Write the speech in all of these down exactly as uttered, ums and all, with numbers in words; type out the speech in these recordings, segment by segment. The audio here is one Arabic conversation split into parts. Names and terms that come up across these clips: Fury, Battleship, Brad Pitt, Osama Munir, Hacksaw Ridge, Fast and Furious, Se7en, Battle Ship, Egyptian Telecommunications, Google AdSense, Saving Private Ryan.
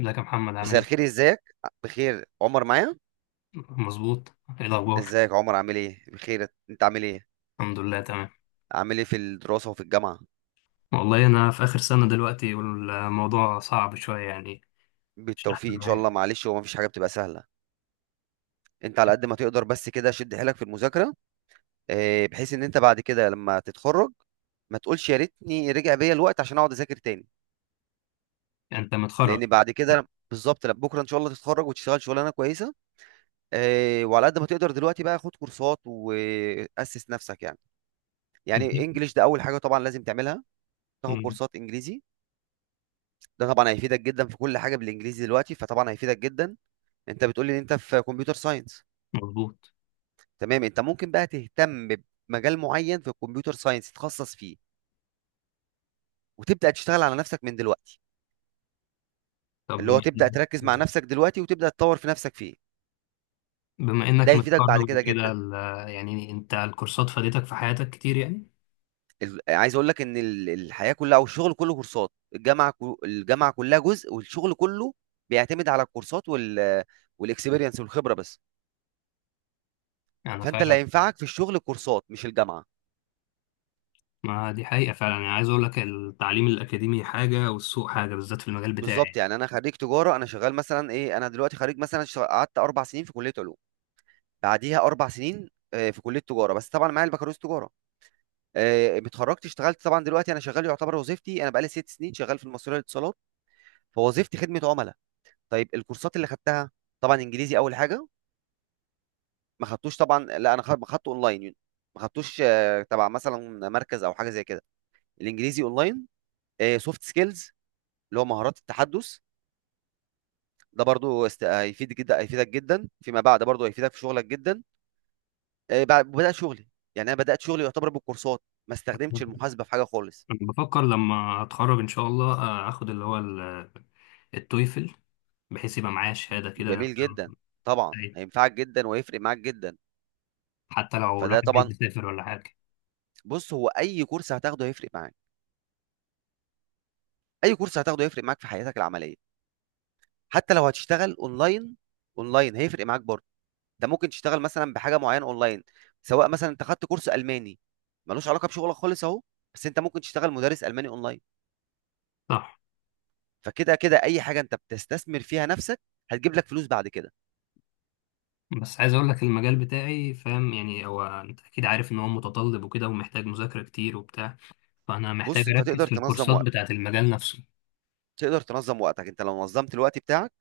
ازيك يا محمد عامل مساء ايه؟ الخير، ازيك؟ بخير، عمر معايا. مظبوط. ايه الاخبار؟ ازيك عمر؟ عامل ايه؟ بخير، انت عامل ايه؟ الحمد لله تمام. عامل ايه في الدراسة وفي الجامعة؟ والله انا في اخر سنة دلوقتي والموضوع صعب شوية يعني. مش احسن بالتوفيق ان شاء معايا. الله. معلش، هو مفيش حاجة بتبقى سهلة. انت على قد ما تقدر بس كده شد حيلك في المذاكرة. اه، بحيث ان انت بعد كده لما تتخرج ما تقولش يا ريتني رجع بيا الوقت عشان اقعد اذاكر تاني. انت متخرج؟ لان بعد كده بالظبط، لا، بكره ان شاء الله تتخرج وتشتغل شغلانه كويسه. آه وعلى قد ما تقدر دلوقتي بقى خد كورسات واسس نفسك يعني. يعني انجليش ده اول حاجه طبعا لازم تعملها، تاخد مم. كورسات انجليزي. ده طبعا هيفيدك جدا في كل حاجه بالانجليزي دلوقتي فطبعا هيفيدك جدا. انت بتقول لي ان انت في كمبيوتر ساينس. مظبوط. تمام، انت ممكن بقى تهتم بمجال معين في الكمبيوتر ساينس تتخصص فيه، وتبدا تشتغل على نفسك من دلوقتي، طب اللي هو بما تبدا إنك تركز مع نفسك دلوقتي وتبدا تطور في نفسك فيه. بما ده انك هيفيدك بعد متخرج كده وكده جدا. ال- يعني انت الكورسات فادتك في حياتك كتير يعني. ال- عايز اقول لك ان ال- الحياه كلها او الشغل كله كورسات. الجامعه كو- الجامعه كلها جزء والشغل كله بيعتمد على الكورسات وال والاكسبيرينس والخبره بس. انا فانت اللي فعلا. هينفعك في الشغل كورسات مش الجامعه. ما دي حقيقة فعلا، يعني عايز اقول لك التعليم الاكاديمي حاجة والسوق حاجة بالذات في المجال بالظبط، بتاعي. يعني انا خريج تجاره، انا شغال مثلا ايه. انا دلوقتي خريج مثلا، شغ- قعدت اربع سنين في كليه علوم، بعديها اربع سنين آه، في كليه تجاره، بس طبعا معايا البكالوريوس تجاره. آه، اتخرجت اشتغلت، طبعا دلوقتي انا شغال يعتبر. وظيفتي، انا بقالي ست سنين شغال في المصرية للاتصالات. فوظيفتي خدمه عملاء. طيب، الكورسات اللي خدتها، طبعا انجليزي اول حاجه. ما خدتوش طبعا، لا انا خد- خدته اونلاين يعني. ما خدتوش آه، تبع مثلا مركز او حاجه زي كده. الانجليزي اونلاين. سوفت سكيلز اللي هو مهارات التحدث، ده برضو است... هيفيد جدا، هيفيدك جدا فيما بعد، برضو هيفيدك في شغلك جدا. آه، بعد- بدأت شغلي، يعني انا بدأت شغلي يعتبر بالكورسات، ما استخدمتش المحاسبة في حاجة خالص. انا بفكر لما اتخرج ان شاء الله آه، اخد اللي هو التويفل، بحيث يبقى معايا شهادة كده. جميل جدا، طبعا أيوة. هينفعك جدا ويفرق معاك جدا. حتى لو فده الواحد عايز طبعا. يسافر ولا حاجة. بص، هو اي كورس هتاخده هيفرق معاك. اي كورس هتاخده هيفرق معاك في حياتك العملية. حتى لو هتشتغل اونلاين، اونلاين هيفرق معاك برضو. ده ممكن تشتغل مثلا بحاجة معينة اونلاين. سواء مثلا انت خدت كورس الماني ملوش علاقة بشغلك خالص اهو، بس انت ممكن تشتغل مدرس الماني اونلاين. صح. فكده كده، اي حاجه انت بتستثمر فيها نفسك هتجيب لك فلوس بعد كده. بس عايز أقول لك المجال بتاعي، فاهم، يعني هو أنت أكيد عارف إن هو متطلب وكده ومحتاج مذاكرة كتير وبتاع. فأنا محتاج بص، انت أركز تقدر في تنظم الكورسات وقتك. بتاعة المجال نفسه. تقدر تنظم وقتك، انت لو نظمت الوقت بتاعك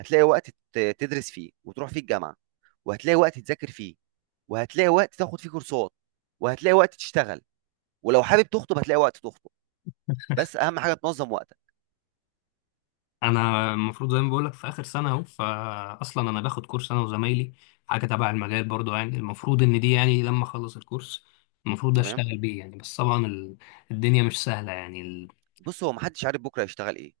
هتلاقي وقت ت- تدرس فيه وتروح فيه الجامعه، وهتلاقي وقت تذاكر فيه، وهتلاقي وقت تاخد فيه كورسات، وهتلاقي وقت تشتغل. ولو حابب تخطب هتلاقي وقت تخطب. بس اهم حاجه تنظم وقتك. أنا المفروض زي ما بقول لك في آخر سنة أهو، فأصلا أنا باخد كورس أنا وزمايلي. حاجة تبع المجال برضو، يعني المفروض إن دي يعني لما أخلص الكورس المفروض تمام. أشتغل بيه يعني. بس طبعا ال- الدنيا مش سهلة يعني ال... بص، هو محدش عارف بكره هيشتغل ايه.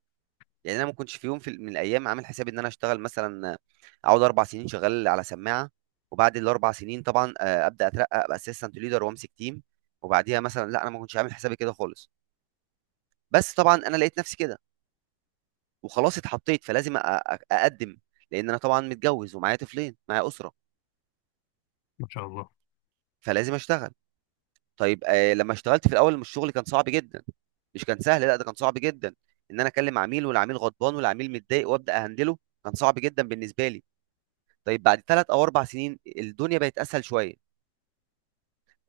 يعني انا ما كنتش في يوم في من الايام عامل حسابي ان انا اشتغل مثلا، اقعد اربع سنين شغال على سماعه وبعد الاربع سنين طبعا، آه، ابدا اترقى ابقى اسيستنت ليدر وامسك تيم. وبعديها مثلا، لا انا ما كنتش عامل حسابي كده خالص. بس طبعا انا لقيت نفسي كده وخلاص اتحطيت، فلازم أ- أ- اقدم. لان انا طبعا متجوز ومعايا طفلين معايا اسره، ما شاء الله. فلازم اشتغل. طيب، آه، لما اشتغلت في الاول الشغل كان صعب جدا، مش كان سهل، لا ده كان صعب جدا. ان انا اكلم عميل والعميل غضبان والعميل متضايق وابدا اهندله، كان صعب جدا بالنسبه لي. طيب، بعد ثلاث او اربع سنين الدنيا بقت اسهل شويه.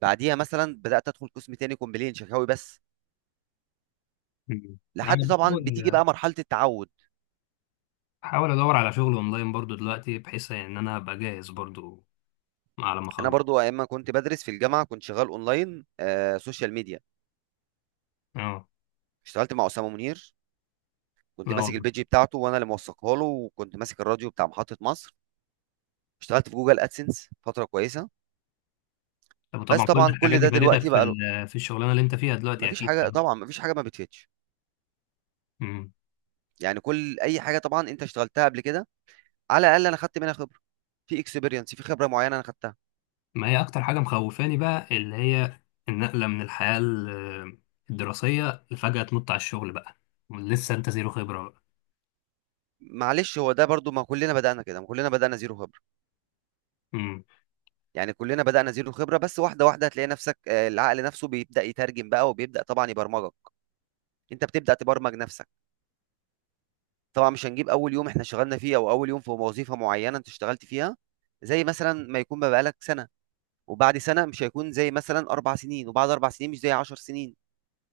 بعديها مثلا بدات ادخل قسم تاني كومبلين شكاوي بس. مم. أنا لحد طبعا بتيجي بحاول بقى مرحله التعود. احاول ادور على شغل اونلاين برضو دلوقتي، بحيث ان انا ابقى جاهز برضو على ما انا اخلص. برضو ايام ما كنت بدرس في الجامعه كنت شغال اونلاين آه سوشيال ميديا. اه. اشتغلت مع اسامه منير. كنت لا ماسك والله. البيج بتاعته وانا اللي موثقها له، وكنت ماسك الراديو بتاع محطه مصر. اشتغلت في جوجل ادسنس فتره كويسه. طب بس طبعا كل طبعا كل الحاجات دي ده فادتك دلوقتي في بقى له. ال- في الشغلانه اللي انت فيها دلوقتي مفيش اكيد حاجه كمان. طبعا، مفيش حاجه ما بتفيدش. امم. يعني كل اي حاجه طبعا انت اشتغلتها قبل كده، على الاقل انا خدت منها خبره، في اكسبيرينس، في خبره معينه انا خدتها. ما هي اكتر حاجه مخوفاني بقى اللي هي النقله من الحياه ال- الدراسيه، لفجاه تنط على الشغل بقى. لسه انت زيرو خبره بقى. معلش، هو ده برضو ما كلنا بدأنا كده، ما كلنا بدأنا زيرو خبرة. امم. يعني كلنا بدأنا زيرو خبرة، بس واحدة واحدة هتلاقي نفسك. آه، العقل نفسه بيبدأ يترجم بقى وبيبدأ طبعا يبرمجك. انت بتبدأ تبرمج نفسك. طبعا مش هنجيب اول يوم احنا اشتغلنا فيه او اول يوم في وظيفة معينة انت اشتغلت فيها زي مثلا ما يكون بقى بقالك سنة، وبعد سنة مش هيكون زي مثلا اربع سنين، وبعد اربع سنين مش زي عشر سنين.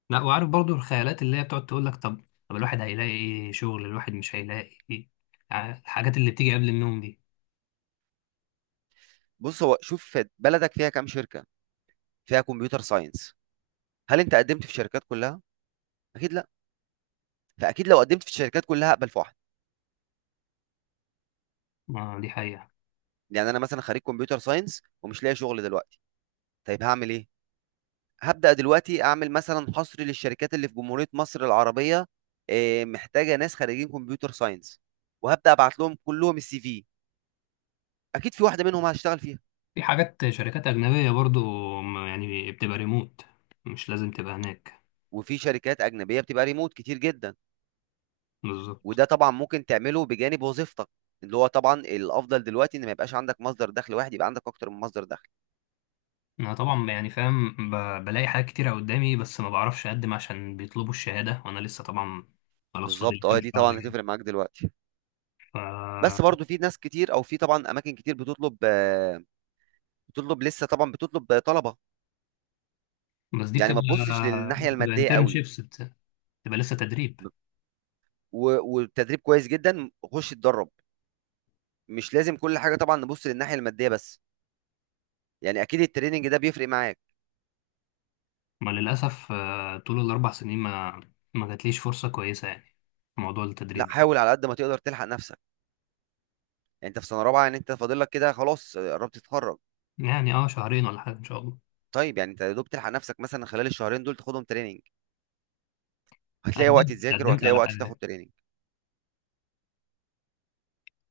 لا، وعارف برضو الخيالات اللي هي بتقعد تقول لك طب طب الواحد هيلاقي ايه شغل، الواحد مش هيلاقي ايه. ع- الحاجات اللي بتيجي قبل النوم دي. بص، هو شوف بلدك فيها كام شركة فيها كمبيوتر ساينس. هل انت قدمت في الشركات كلها؟ اكيد لا. فاكيد لو قدمت في الشركات كلها هقبل في واحدة. ما دي حقيقه. يعني انا مثلا خريج كمبيوتر ساينس ومش لاقي شغل دلوقتي. طيب هعمل ايه؟ هبدأ دلوقتي اعمل مثلا حصر للشركات اللي في جمهورية مصر العربية آه، محتاجة ناس خريجين كمبيوتر ساينس، وهبدأ ابعت لهم كلهم السي في. اكيد في واحدة منهم هشتغل فيها. في حاجات شركات أجنبية برضو. م- يعني بتبقى ريموت، مش لازم تبقى هناك. وفي شركات أجنبية بتبقى ريموت كتير جدا، بالظبط. وده طبعا ممكن تعمله بجانب وظيفتك. اللي هو طبعا الافضل دلوقتي ان ما يبقاش عندك مصدر دخل واحد، يبقى عندك اكتر من مصدر دخل. أنا طبعا يعني فاهم، ب- بلاقي حاجات كتيرة قدامي، بس ما بعرفش أقدم عشان بيطلبوا الشهادة وأنا لسه طبعا خلاص فاضل لي بالظبط، اه كام دي شهر طبعا يعني. هتفرق معاك دلوقتي. ف بس برضو في ناس كتير او في طبعا اماكن كتير بتطلب آه، بتطلب لسه، طبعا بتطلب طلبه. بس دي يعني بتبقى ما تبصش للناحيه بتبقى الماديه قوي. انترنشيبس، بتبقى لسه تدريب. ب- و- والتدريب كويس جدا، خش اتدرب. مش لازم كل حاجه طبعا نبص للناحيه الماديه بس. يعني اكيد التريننج ده بيفرق معاك. ما للأسف آه، طول الأربع سنين ما ما جاتليش فرصة كويسة، يعني في موضوع لا، التدريب. حاول على قد ما تقدر تلحق نفسك. يعني انت في سنه رابعه، يعني انت فاضل لك كده خلاص قربت تتخرج. يعني اه شهرين ولا حاجة إن شاء الله. طيب، يعني انت يا دوب تلحق نفسك مثلا خلال الشهرين دول تاخدهم تريننج. هتلاقي وقت قدمت، تذاكر قدمت وهتلاقي على وقت تاخد حاجات تريننج.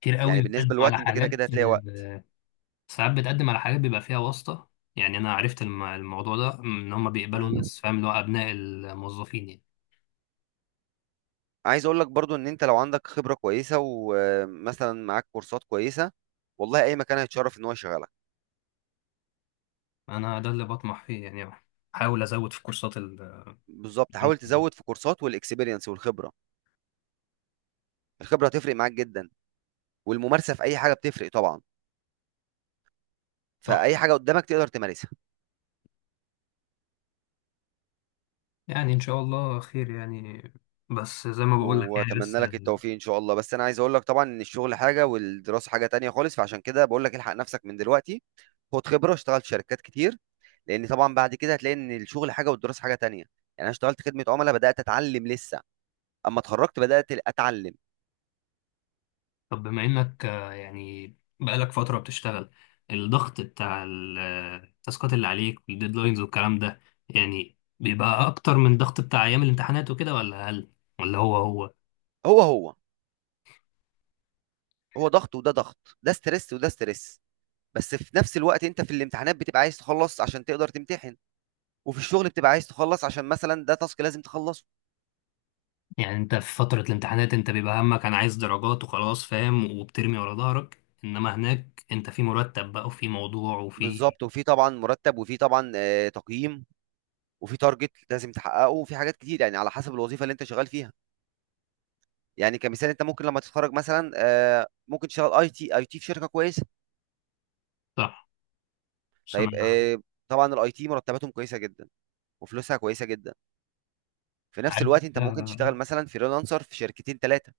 كتير يعني قوي، بتقدم بالنسبه على للوقت انت كده حاجات، كده هتلاقي وقت. آه، ساعات بتقدم على حاجات بيبقى فيها واسطة. يعني أنا عرفت الم- الموضوع ده إن هما بيقبلوا مم. ناس، فاهم، اللي هو أبناء الموظفين يعني. عايز اقول لك برضو ان انت لو عندك خبرة كويسة ومثلا معاك كورسات كويسة، والله اي مكان هيتشرف ان هو يشغلك. أنا ده اللي بطمح فيه يعني، أحاول أزود في كورسات ال بالظبط، حاول تزود في كورسات والاكسبيرينس والخبرة. الخبرة هتفرق معاك جدا، والممارسة في اي حاجة بتفرق طبعا. صح. فاي حاجة قدامك تقدر تمارسها. يعني إن شاء الله خير يعني. بس زي ما بقول لك يعني واتمنى بس لك ال- التوفيق ان شاء الله. بس انا عايز اقول لك طبعا ان الشغل حاجة والدراسة حاجة تانية خالص، فعشان كده بقول لك الحق نفسك من دلوقتي. خد خبرة، اشتغل في شركات كتير. لان طبعا بعد كده هتلاقي ان الشغل حاجة والدراسة حاجة تانية. يعني انا اشتغلت خدمة عملاء بدأت اتعلم لسه، اما اتخرجت بدات اتعلم. طب بما إنك آه، يعني بقالك فترة بتشتغل، الضغط بتاع ال- آه، التاسكات اللي عليك والديدلاينز والكلام ده، يعني بيبقى أكتر من ضغط بتاع أيام الامتحانات وكده ولا أقل؟ ولا هو هو؟ هو هو. هو ضغط وده ضغط، ده ستريس وده ستريس. بس في نفس الوقت انت في الامتحانات بتبقى عايز تخلص عشان تقدر تمتحن، وفي الشغل بتبقى عايز تخلص عشان مثلا ده تاسك لازم تخلصه. يعني انت في فترة الامتحانات انت بيبقى همك انا عايز درجات وخلاص، فاهم، وبترمي ورا ظهرك، انما هناك انت في مرتب بقى وفي موضوع وفي. بالظبط، وفي طبعا مرتب، وفي طبعا آه، تقييم، وفي تارجت لازم تحققه، وفي حاجات كتير يعني على حسب الوظيفه اللي انت شغال فيها. يعني كمثال، انت ممكن لما تتخرج مثلا آه، ممكن تشتغل اي تي اي تي في شركه كويسه. صح بس انا طيب، آه، طبعا الاي تي مرتباتهم كويسه جدا وفلوسها كويسه جدا. في نفس عارف. الوقت انت ممكن تشتغل ده- مثلا فريلانسر في شركتين ثلاثه.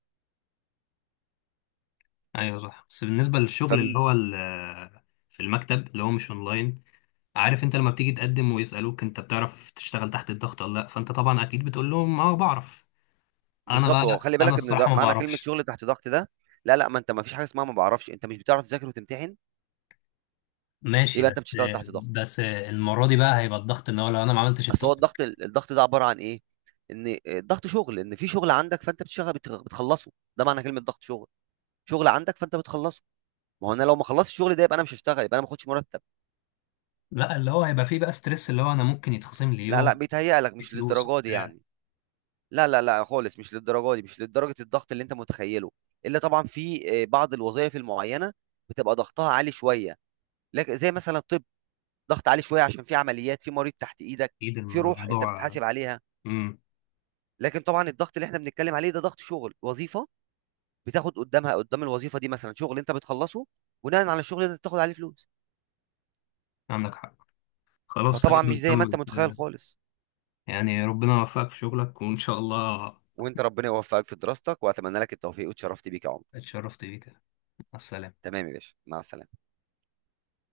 ايوه صح. بس بالنسبة للشغل اللي هو ال- في المكتب، اللي هو مش اونلاين. عارف، انت لما بتيجي تقدم ويسألوك انت بتعرف تشتغل تحت الضغط ولا لا، فانت طبعا اكيد بتقول لهم اه بعرف. انا فبالظبط، هو بقى خلي انا بالك ان ده الصراحة ما معنى كلمه بعرفش. شغل تحت ضغط ده. لا، لا، ما انت ما فيش حاجه اسمها ما بعرفش. انت مش بتعرف تذاكر وتمتحن؟ ماشي. يبقى انت بس بتشتغل تحت ضغط. بس المرة دي بقى هيبقى الضغط ان هو لو انا ما عملتش اصل هو التاسك. الضغط الضغط ده عباره عن ايه؟ ان الضغط شغل، ان في شغل عندك فانت بتشتغل بت- بتخلصه. ده معنى كلمه ضغط شغل. شغل عندك فانت بتخلصه. ما هو انا لو ما خلصتش الشغل ده يبقى انا مش هشتغل، يبقى انا ما باخدش مرتب. لا، اللي هو هيبقى فيه بقى ستريس، اللي هو انا ممكن يتخصم لي لا، لا، يوم بيتهيأ لك في مش فلوس للدرجه دي وبتاع. يعني. لا، لا، لا، خالص مش للدرجه دي، مش لدرجه الضغط اللي انت متخيله. الا طبعا في آه، بعض الوظائف المعينه بتبقى ضغطها عالي شويه. لكن زي مثلا الطب، ضغط عالي شويه عشان في عمليات، في مريض تحت ايدك، اكيد الم- في روح انت الموضوع. بتحاسب عليها. امم. لكن طبعا الضغط اللي احنا بنتكلم عليه ده ضغط شغل، وظيفه بتاخد قدامها قدام الوظيفه دي مثلا شغل انت بتخلصه، بناء على الشغل ده انت بتاخد عليه فلوس. عندك حق. خلاص فطبعا تمام. مش زي ما انت محمد، متخيل خالص. يعني ربنا يوفقك في شغلك وان شاء الله. وانت ربنا يوفقك في دراستك، واتمنى لك التوفيق، واتشرفت بيك يا عمر. اتشرفت بيك، مع السلامه. تمام يا باشا، مع السلامه.